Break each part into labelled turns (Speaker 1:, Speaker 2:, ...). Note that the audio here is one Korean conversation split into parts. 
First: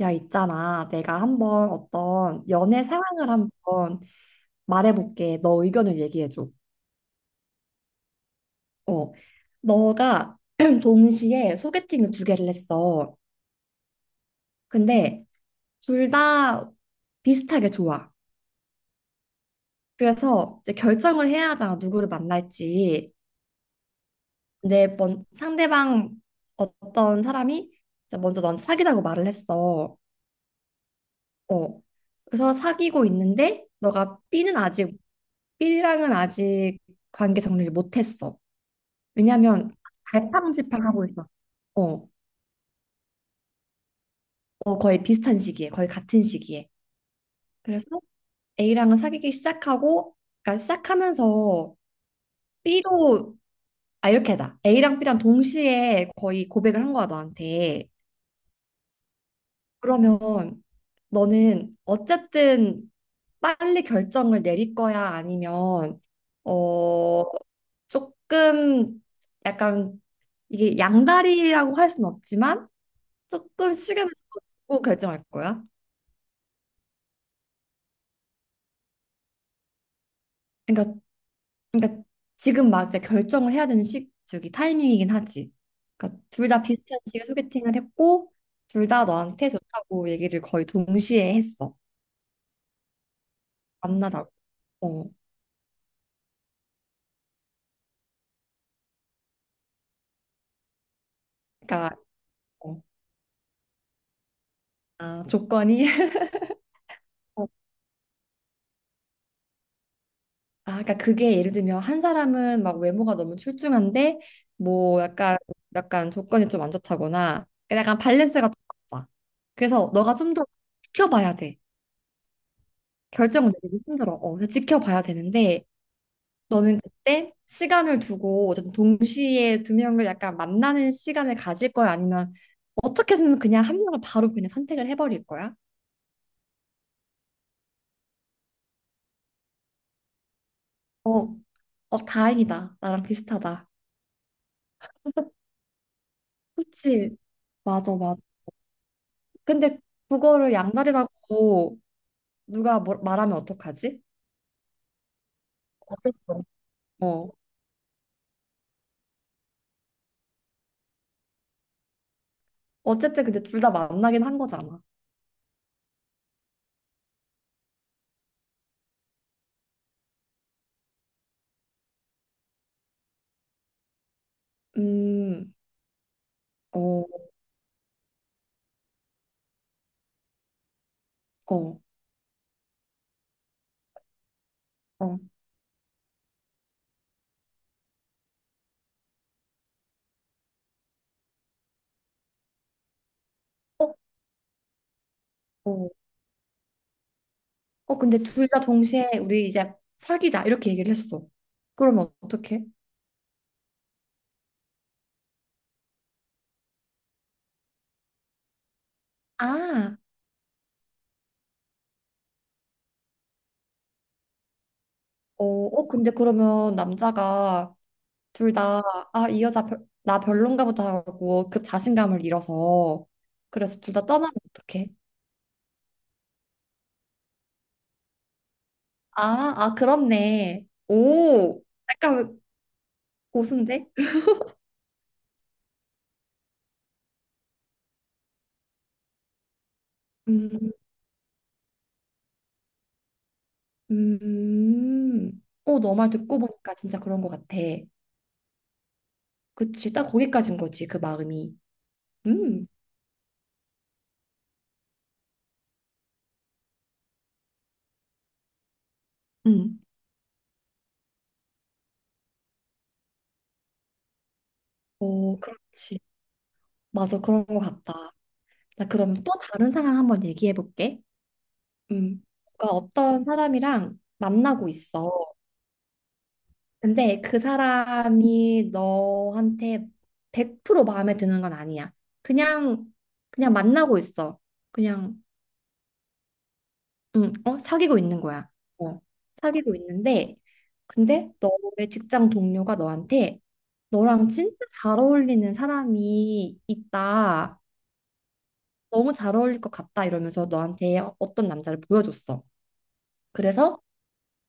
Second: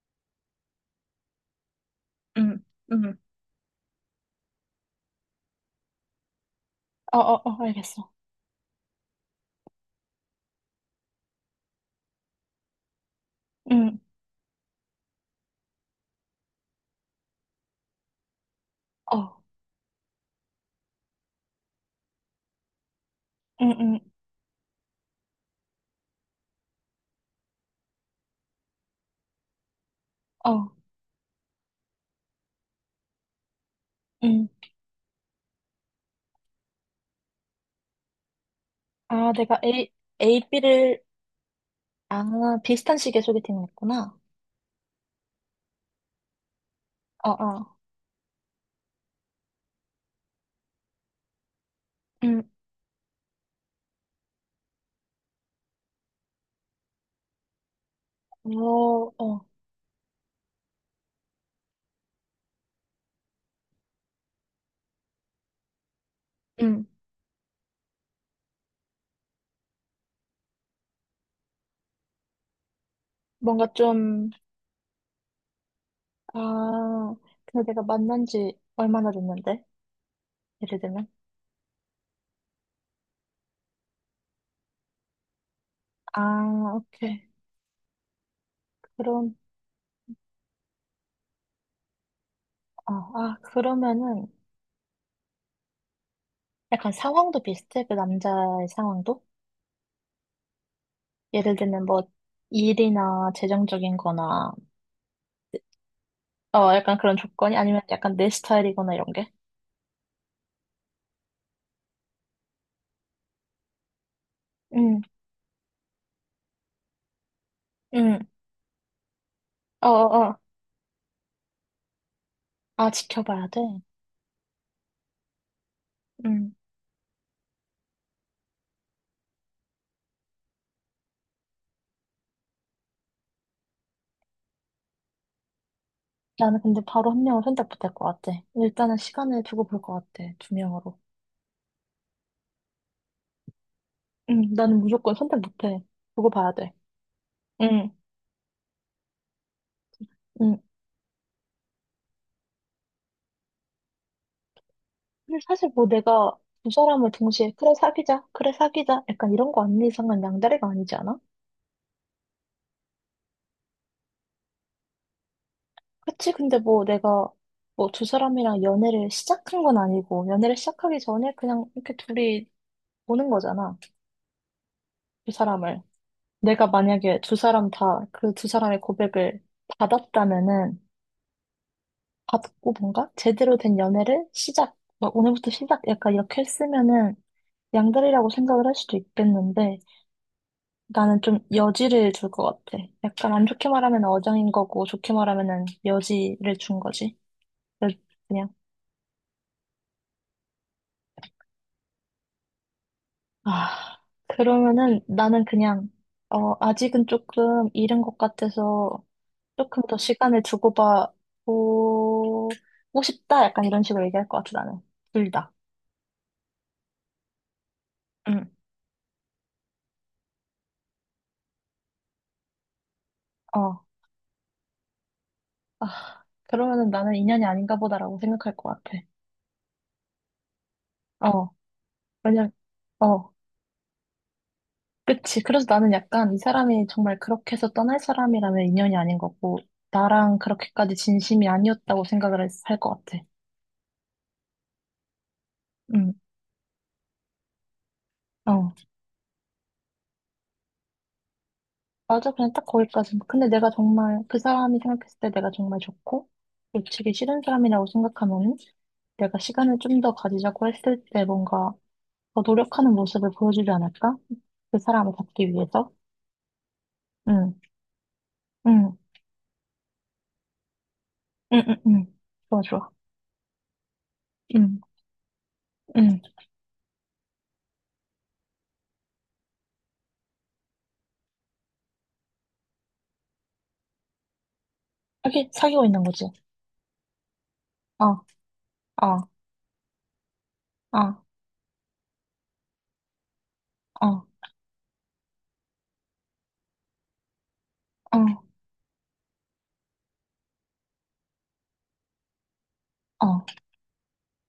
Speaker 1: 야, 있잖아. 내가 한번 어떤
Speaker 2: 응,
Speaker 1: 연애
Speaker 2: 응.
Speaker 1: 상황을 한번 말해볼게. 너 의견을 얘기해줘.
Speaker 2: 어, 어, 어, 알겠어.
Speaker 1: 어. 너가 동시에 소개팅을 두 개를 했어.
Speaker 2: 응,
Speaker 1: 근데 둘 다 비슷하게 좋아.
Speaker 2: 어,
Speaker 1: 그래서 이제 결정을 해야 하잖아. 누구를 만날지.
Speaker 2: 응, 응,
Speaker 1: 근데 먼 상대방 어떤 사람이 이제 먼저 넌 사귀자고 말을 했어.
Speaker 2: 어,
Speaker 1: 어. 그래서 사귀고 있는데 너가
Speaker 2: 응.
Speaker 1: B는 아직 B랑은 아직 관계 정리를 못했어.
Speaker 2: 아, 내가
Speaker 1: 왜냐하면
Speaker 2: A, B를,
Speaker 1: 갈팡질팡하고 있어. 어,
Speaker 2: 아, 비슷한 식의 소개팅을 했구나.
Speaker 1: 거의 비슷한 시기에, 거의 같은 시기에.
Speaker 2: 어, 어,
Speaker 1: 그래서 A랑은 사귀기 시작하고, 그러니까 시작하면서
Speaker 2: 응,
Speaker 1: B도 아 이렇게 하자. A랑 B랑 동시에 거의 고백을 한 거야 너한테.
Speaker 2: 어, 어,
Speaker 1: 그러면 너는 어쨌든 빨리 결정을 내릴 거야? 아니면,
Speaker 2: 응.
Speaker 1: 어, 조금 약간 이게 양다리라고 할 순 없지만
Speaker 2: 뭔가
Speaker 1: 조금 시간을
Speaker 2: 좀,
Speaker 1: 두고 결정할 거야?
Speaker 2: 아, 근데 내가 만난 지 얼마나 됐는데? 예를
Speaker 1: 그러니까,
Speaker 2: 들면?
Speaker 1: 그러니까 지금 막 이제 결정을 해야 되는 시, 저기 타이밍이긴 하지. 그러니까 둘 다
Speaker 2: 아,
Speaker 1: 비슷한
Speaker 2: 오케이.
Speaker 1: 시기에 소개팅을 했고, 둘 다
Speaker 2: 그럼,
Speaker 1: 너한테 좋다고 얘기를 거의 동시에 했어.
Speaker 2: 어, 아, 그러면은
Speaker 1: 만나자고. 어,
Speaker 2: 약간 상황도 비슷해? 그 남자의 상황도? 예를 들면
Speaker 1: 그러니까,
Speaker 2: 뭐,
Speaker 1: 어.
Speaker 2: 일이나 재정적인 거나
Speaker 1: 아, 조건이?
Speaker 2: 어, 약간 그런 조건이 아니면 약간 내 스타일이거나 이런 게?
Speaker 1: 아, 그러니까 그게 예를 들면 한 사람은 막 외모가 너무 출중한데
Speaker 2: 응,
Speaker 1: 뭐 약간 약간 조건이 좀 안 좋다거나 그러니까 약간
Speaker 2: 응,
Speaker 1: 밸런스가 좀 맞아.
Speaker 2: 어,
Speaker 1: 그래서 너가
Speaker 2: 어,
Speaker 1: 좀
Speaker 2: 어.
Speaker 1: 더 지켜봐야 돼.
Speaker 2: 아, 지켜봐야
Speaker 1: 결정을
Speaker 2: 돼.
Speaker 1: 내리기 힘들어. 어, 그래서 지켜봐야 되는데
Speaker 2: 응.
Speaker 1: 너는 그때 시간을 두고 어쨌든 동시에 두 명을 약간 만나는 시간을 가질 거야? 아니면 어떻게든 그냥 한 명을 바로 그냥 선택을 해버릴 거야?
Speaker 2: 나는 근데 바로 한 명을 선택 못할 것 같아. 일단은 시간을 두고 볼 것 같아. 두 명으로.
Speaker 1: 어, 어, 다행이다. 나랑 비슷하다.
Speaker 2: 응, 나는 무조건 선택 못해. 두고 봐야 돼.
Speaker 1: 그치?
Speaker 2: 응,
Speaker 1: 맞아, 맞아. 근데 그거를
Speaker 2: 응.
Speaker 1: 양다리라고 누가 말하면 어떡하지?
Speaker 2: 근데 사실 뭐 내가
Speaker 1: 어쨌든.
Speaker 2: 두 사람을
Speaker 1: 어.
Speaker 2: 동시에, 그래, 사귀자, 그래, 사귀자, 약간 이런 거 아닌 이상은 양다리가 아니지 않아?
Speaker 1: 어쨌든 근데 둘 다 만나긴 한 거잖아.
Speaker 2: 그치? 근데 뭐 내가 뭐 두 사람이랑 연애를 시작한 건 아니고, 연애를 시작하기 전에 그냥 이렇게 둘이 보는 거잖아. 두
Speaker 1: 음.
Speaker 2: 사람을. 내가
Speaker 1: 어.
Speaker 2: 만약에 두 사람 다 그 두 사람의 고백을 받았다면은
Speaker 1: 어.
Speaker 2: 받고 뭔가 제대로 된 연애를 시작, 막
Speaker 1: 어.
Speaker 2: 오늘부터 시작 약간 이렇게 했으면은 양다리라고 생각을 할 수도 있겠는데 나는 좀 여지를 줄 것 같아. 약간 안 좋게
Speaker 1: 어.
Speaker 2: 말하면 어장인 거고 좋게 말하면은
Speaker 1: 어.
Speaker 2: 여지를 준 거지. 그래서
Speaker 1: 어, 근데
Speaker 2: 그냥
Speaker 1: 둘 다 동시에 우리 이제 사귀자 이렇게 얘기를 했어. 그러면 어떡해?
Speaker 2: 아 그러면은 나는 그냥 어 아직은 조금 이른 것 같아서 조금
Speaker 1: 아.
Speaker 2: 더 시간을 주고받고 고 싶다. 약간 이런 식으로 얘기할 것 같아, 나는. 둘
Speaker 1: 어.
Speaker 2: 다.
Speaker 1: 어, 근데 그러면 남자가
Speaker 2: 응,
Speaker 1: 둘 다 아, 이 여자 별, 나 별론가 보다 하고 그 자신감을 잃어서 그래서
Speaker 2: 어.
Speaker 1: 둘 다 떠나면 어떡해?
Speaker 2: 아, 그러면은 나는 인연이 아닌가 보다라고 생각할 것 같아.
Speaker 1: 아, 아, 그렇네.
Speaker 2: 어.
Speaker 1: 오. 약간
Speaker 2: 왜냐, 어.
Speaker 1: 고순대?
Speaker 2: 그치. 그래서 나는 약간 이 사람이 정말 그렇게 해서 떠날 사람이라면 인연이 아닌 거고, 나랑
Speaker 1: 음,
Speaker 2: 그렇게까지 진심이 아니었다고 생각을 할 것 같아.
Speaker 1: 어, 너 말
Speaker 2: 응,
Speaker 1: 듣고 보니까 진짜 그런 것 같아.
Speaker 2: 어.
Speaker 1: 그치, 딱 거기까지인 거지, 그 마음이.
Speaker 2: 맞아, 그냥 딱
Speaker 1: 음,
Speaker 2: 거기까지. 근데 내가 정말 그 사람이 생각했을 때 내가 정말 좋고 놓치기 싫은 사람이라고 생각하면 내가 시간을
Speaker 1: 음,
Speaker 2: 좀 더 가지자고 했을 때 뭔가 더 노력하는 모습을 보여주지 않을까? 그 사람을
Speaker 1: 어,
Speaker 2: 잡기 위해서.
Speaker 1: 그렇지. 맞아, 그런
Speaker 2: 응,
Speaker 1: 것 같다. 나
Speaker 2: 응,
Speaker 1: 그럼 또 다른 상황 한번 얘기해 볼게.
Speaker 2: 응, 응, 응. 좋아,
Speaker 1: 누가
Speaker 2: 좋아.
Speaker 1: 어떤 사람이랑 만나고
Speaker 2: 응,
Speaker 1: 있어.
Speaker 2: 응.
Speaker 1: 근데 그 사람이 너한테 100% 마음에 드는 건 아니야. 그냥, 그냥 만나고 있어. 그냥
Speaker 2: 사귀고 있는 거지.
Speaker 1: 응, 어, 사귀고 있는
Speaker 2: 어,
Speaker 1: 거야. 어,
Speaker 2: 어,
Speaker 1: 사귀고 있는데,
Speaker 2: 어,
Speaker 1: 근데 너의 직장 동료가 너한테
Speaker 2: 어,
Speaker 1: 너랑 진짜 잘 어울리는 사람이 있다.
Speaker 2: 어,
Speaker 1: 너무 잘 어울릴 것 같다. 이러면서 너한테 어떤 남자를 보여줬어.
Speaker 2: 어.
Speaker 1: 그래서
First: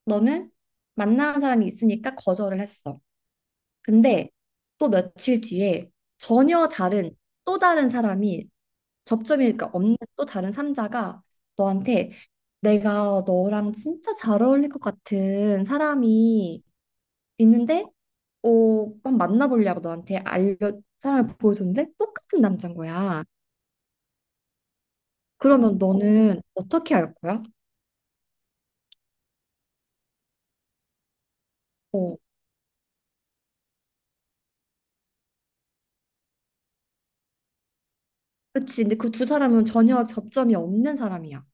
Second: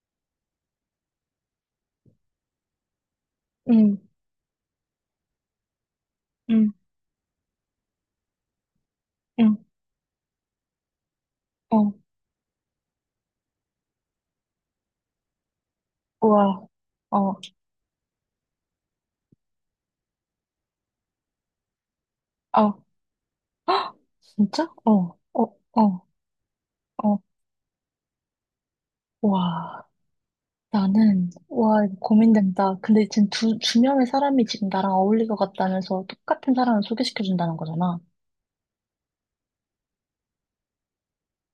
Speaker 1: 너는 만나는 사람이 있으니까 거절을 했어.
Speaker 2: 응,
Speaker 1: 근데 또 며칠 뒤에 전혀
Speaker 2: 응,
Speaker 1: 다른 또 다른 사람이
Speaker 2: 응,
Speaker 1: 접점이니까 없는 또 다른 삼자가
Speaker 2: 어.
Speaker 1: 너한테 내가 너랑 진짜 잘 어울릴 것 같은 사람이
Speaker 2: 우와, 어,
Speaker 1: 있는데 어, 한번 만나보려고 너한테 알려 사람을 보여줬는데 똑같은 남자인
Speaker 2: 어.
Speaker 1: 거야.
Speaker 2: 헉, 진짜? 어, 어,
Speaker 1: 그러면
Speaker 2: 어,
Speaker 1: 너는 어떻게 할
Speaker 2: 어.
Speaker 1: 거야?
Speaker 2: 우와. 나는, 와, 이거
Speaker 1: 어,
Speaker 2: 고민된다. 근데 지금 두 명의 사람이 지금 나랑 어울릴 것 같다면서 똑같은 사람을 소개시켜준다는 거잖아.
Speaker 1: 그치. 근데 그 두 사람은 전혀 접점이 없는 사람이야.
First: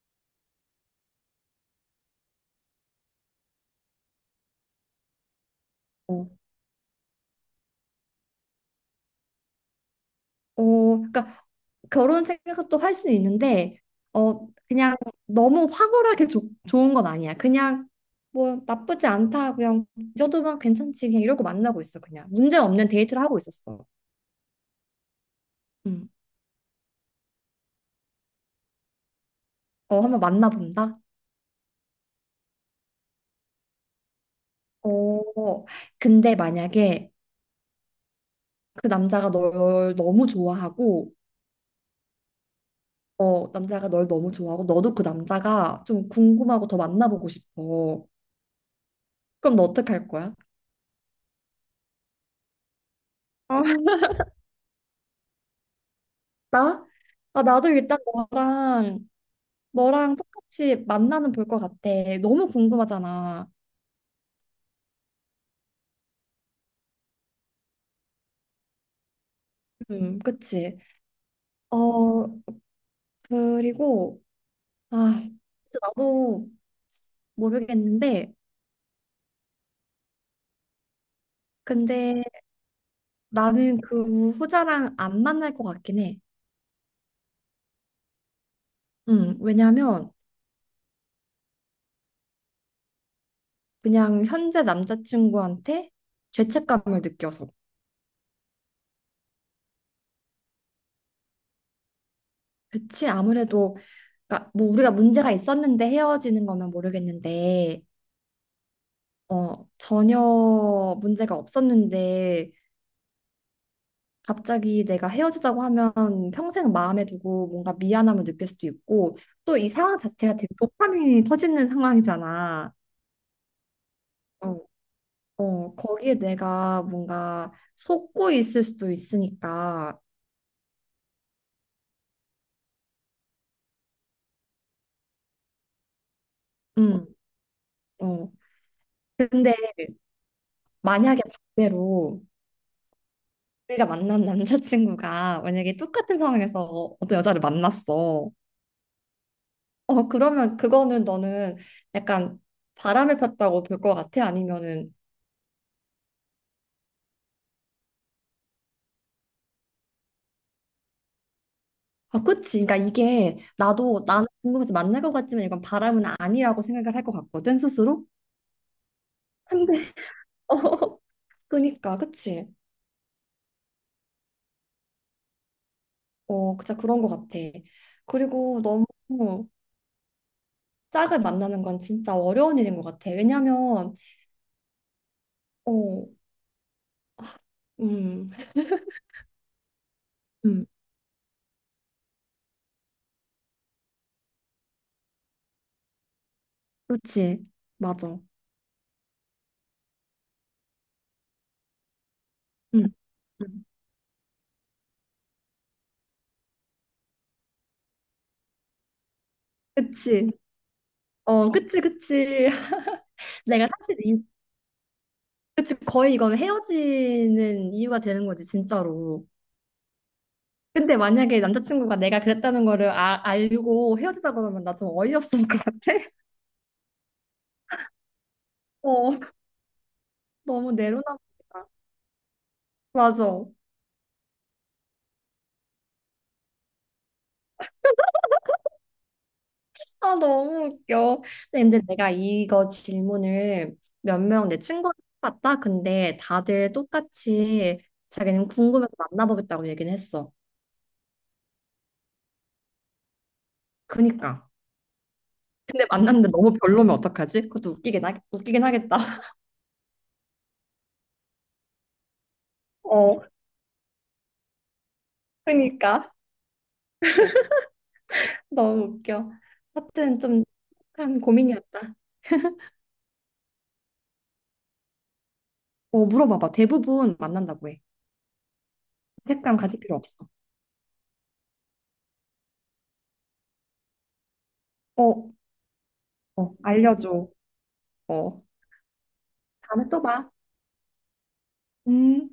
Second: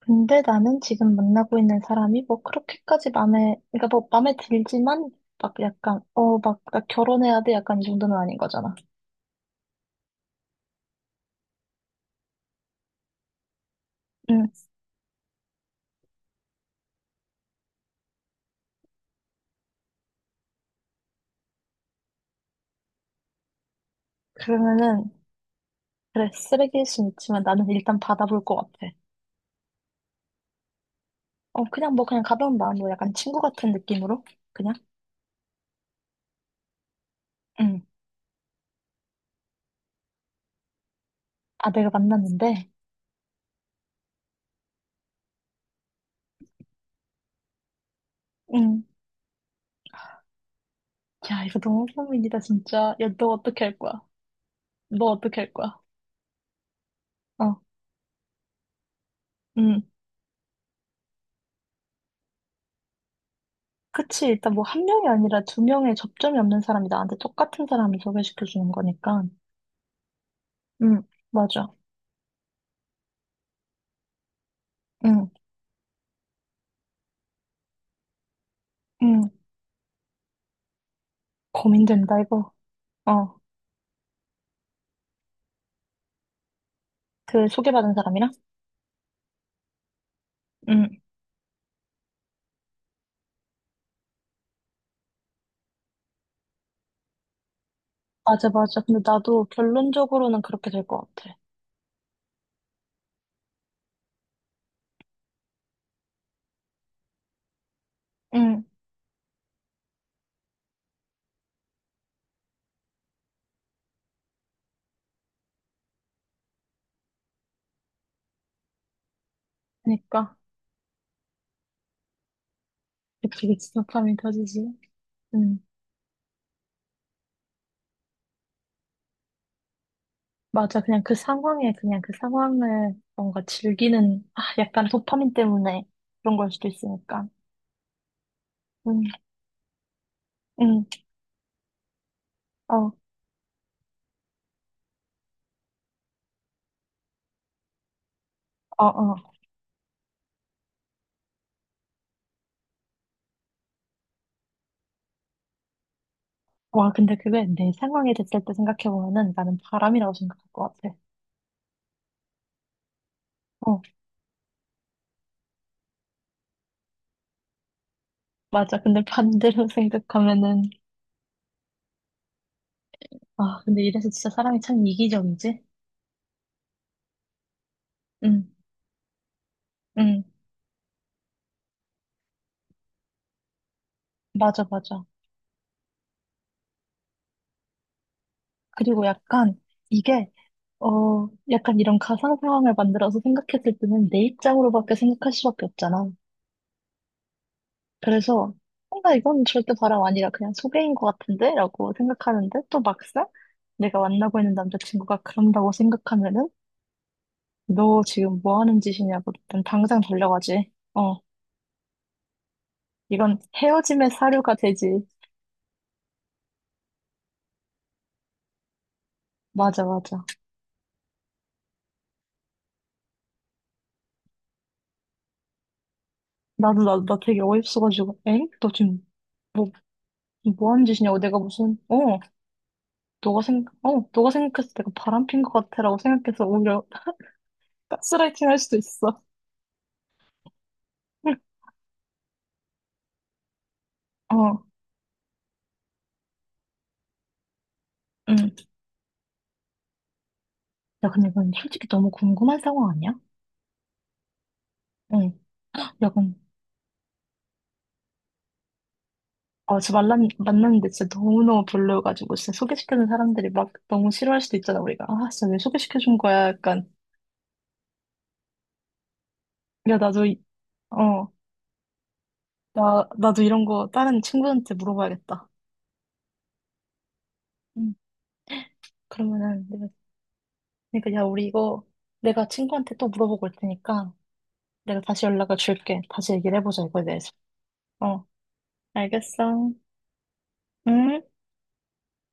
Speaker 2: 근데 나는 지금 만나고 있는 사람이 뭐 그렇게까지 마음에, 그러니까 뭐 마음에 들지만, 막 약간,
Speaker 1: 어.
Speaker 2: 어, 막, 나 결혼해야 돼. 약간 이 정도는 아닌 거잖아.
Speaker 1: 어, 그러니까 결혼 생각도 할 수는 있는데, 어,
Speaker 2: 응,
Speaker 1: 그냥 너무 황홀하게 좋은 건 아니야. 그냥 뭐 나쁘지 않다, 그냥 이 정도면 괜찮지, 그냥 이러고 만나고 있어, 그냥. 문제 없는 데이트를 하고 있었어.
Speaker 2: 그러면은,
Speaker 1: 음.
Speaker 2: 그래, 쓰레기일 순 있지만 나는 일단 받아볼 것 같아.
Speaker 1: 어, 한번 만나본다?
Speaker 2: 어, 그냥 뭐, 그냥 가벼운 마음으로 약간 친구 같은 느낌으로? 그냥?
Speaker 1: 어, 근데 만약에
Speaker 2: 응.
Speaker 1: 그 남자가 널 너무 좋아하고,
Speaker 2: 아, 내가 만났는데?
Speaker 1: 어, 남자가 널 너무 좋아하고, 너도 그 남자가 좀 궁금하고 더 만나보고 싶어.
Speaker 2: 응.
Speaker 1: 그럼 너 어떡할 거야?
Speaker 2: 야, 이거 너무 고민이다, 진짜. 야, 너
Speaker 1: 아,
Speaker 2: 어떻게 할 거야? 너 어떻게 할 거야?
Speaker 1: 나? 아,
Speaker 2: 어,
Speaker 1: 나도 일단 너랑
Speaker 2: 음.
Speaker 1: 너랑 똑같이 만나는 볼 것 같아. 너무 궁금하잖아.
Speaker 2: 그치. 일단 뭐 한 명이 아니라 두 명의 접점이 없는 사람이 나한테 똑같은 사람을 소개시켜 주는 거니까.
Speaker 1: 그치.
Speaker 2: 응, 맞아.
Speaker 1: 어, 그리고, 아,
Speaker 2: 음,
Speaker 1: 진짜 나도 모르겠는데,
Speaker 2: 음, 고민된다,
Speaker 1: 근데
Speaker 2: 이거. 어,
Speaker 1: 나는 그 후자랑 안 만날 것 같긴 해.
Speaker 2: 그 소개받은 사람이랑?
Speaker 1: 왜냐면
Speaker 2: 음,
Speaker 1: 그냥 현재 남자친구한테 죄책감을 느껴서.
Speaker 2: 맞아, 맞아. 근데 나도 결론적으로는 그렇게 될 것 같아.
Speaker 1: 그치, 아무래도, 그러니까 뭐 우리가 문제가 있었는데 헤어지는 거면 모르겠는데,
Speaker 2: 응,
Speaker 1: 어, 전혀 문제가 없었는데, 갑자기 내가 헤어지자고 하면 평생 마음에 두고 뭔가 미안함을 느낄 수도 있고 또 이 상황 자체가
Speaker 2: 그러니까.
Speaker 1: 되게 도파민이 터지는 상황이잖아.
Speaker 2: 그치, 그치. 도파민
Speaker 1: 어,
Speaker 2: 터지지. 응,
Speaker 1: 어, 거기에 내가 뭔가 속고 있을 수도 있으니까.
Speaker 2: 맞아. 그냥 그 상황에, 그냥 그 상황을 뭔가 즐기는, 아, 약간 도파민 때문에 그런 걸 수도
Speaker 1: 음,
Speaker 2: 있으니까.
Speaker 1: 어.
Speaker 2: 응,
Speaker 1: 근데
Speaker 2: 응,
Speaker 1: 만약에 반대로
Speaker 2: 어,
Speaker 1: 우리가 만난 남자친구가 만약에 똑같은 상황에서 어떤 여자를 만났어.
Speaker 2: 어, 어,
Speaker 1: 어, 그러면 그거는 너는 약간 바람을 폈다고 볼 것 같아? 아니면은
Speaker 2: 와, 근데 그게 내 상황이 됐을 때 생각해보면은 나는 바람이라고 생각할 것 같아.
Speaker 1: 아, 그치. 그러니까 이게
Speaker 2: 어,
Speaker 1: 나도 나는 궁금해서 만날 것 같지만 이건 바람은 아니라고 생각을 할 것 같거든, 스스로.
Speaker 2: 맞아. 근데 반대로
Speaker 1: 근데,
Speaker 2: 생각하면은,
Speaker 1: 어, 그니까, 그치.
Speaker 2: 아, 근데 이래서 진짜 사람이 참 이기적이지?
Speaker 1: 어, 진짜 그런 것 같아.
Speaker 2: 응,
Speaker 1: 그리고 너무
Speaker 2: 응,
Speaker 1: 짝을 만나는 건 진짜 어려운 일인 것 같아. 왜냐면,
Speaker 2: 맞아, 맞아.
Speaker 1: 어, 음,
Speaker 2: 그리고 약간 이게,
Speaker 1: 음,
Speaker 2: 어, 약간 이런 가상 상황을 만들어서 생각했을 때는 내 입장으로밖에 생각할 수밖에 없잖아.
Speaker 1: 그치. 맞아.
Speaker 2: 그래서, 뭔가 이건 절대 바람 아니라 그냥 소개인 것 같은데? 라고 생각하는데 또
Speaker 1: 음,
Speaker 2: 막상
Speaker 1: 음.
Speaker 2: 내가 만나고 있는 남자친구가 그런다고 생각하면은 너 지금 뭐 하는 짓이냐고. 난 당장
Speaker 1: 그치.
Speaker 2: 달려가지. 어,
Speaker 1: 어, 그치, 그치.
Speaker 2: 이건
Speaker 1: 내가 사실
Speaker 2: 헤어짐의
Speaker 1: 이,
Speaker 2: 사료가 되지.
Speaker 1: 그치. 거의 이건 헤어지는 이유가 되는 거지, 진짜로.
Speaker 2: 맞아, 맞아.
Speaker 1: 근데 만약에 남자친구가 내가 그랬다는 거를 아, 알고 헤어지자 그러면 나 좀 어이없을 것 같아.
Speaker 2: 나도, 나 되게 어이없어가지고. 엥? 너 지금
Speaker 1: 어,
Speaker 2: 뭐,
Speaker 1: 너무
Speaker 2: 뭐 하는 짓이냐고. 내가
Speaker 1: 내로남불이다.
Speaker 2: 무슨, 어, 너가
Speaker 1: 맞아.
Speaker 2: 생각, 어, 너가 생각해서 내가 바람핀 것 같아라고 생각해서 오히려 가스라이팅 할 수도 있어.
Speaker 1: 아, 너무 웃겨. 근데 내가 이거 질문을 몇 명 내
Speaker 2: 어,
Speaker 1: 친구한테 봤다. 근데 다들 똑같이
Speaker 2: 응.
Speaker 1: 자기는 궁금해서 만나보겠다고 얘기는 했어.
Speaker 2: 야, 근데 이건 솔직히 너무 궁금한 상황 아니야?
Speaker 1: 그니까.
Speaker 2: 응.
Speaker 1: 근데
Speaker 2: 야,
Speaker 1: 만났는데
Speaker 2: 그럼
Speaker 1: 너무 별로면 어떡하지? 그것도 웃기긴 하겠다.
Speaker 2: 어, 저 만났는데 진짜 너무너무 별로여가지고, 진짜 소개시켜준
Speaker 1: 어,
Speaker 2: 사람들이 막 너무 싫어할 수도 있잖아, 우리가. 아, 진짜 왜
Speaker 1: 그니까.
Speaker 2: 소개시켜준 거야? 약간,
Speaker 1: 너무 웃겨.
Speaker 2: 야,
Speaker 1: 하여튼 좀 한
Speaker 2: 어,
Speaker 1: 고민이었다.
Speaker 2: 나, 나도 이런 거 다른 친구한테 물어봐야겠다.
Speaker 1: 어, 물어봐봐. 대부분 만난다고 해.
Speaker 2: 응.
Speaker 1: 색감
Speaker 2: 그러면은,
Speaker 1: 가질
Speaker 2: 내가,
Speaker 1: 필요 없어.
Speaker 2: 그러니까, 야, 우리 이거, 내가 친구한테 또 물어보고 올 테니까, 내가 다시
Speaker 1: 어,
Speaker 2: 연락을 줄게. 다시
Speaker 1: 어,
Speaker 2: 얘기를 해보자, 이거에
Speaker 1: 알려줘.
Speaker 2: 대해서. 어,
Speaker 1: 어,
Speaker 2: 알겠어.
Speaker 1: 다음에 또 봐.
Speaker 2: 응?
Speaker 1: 음.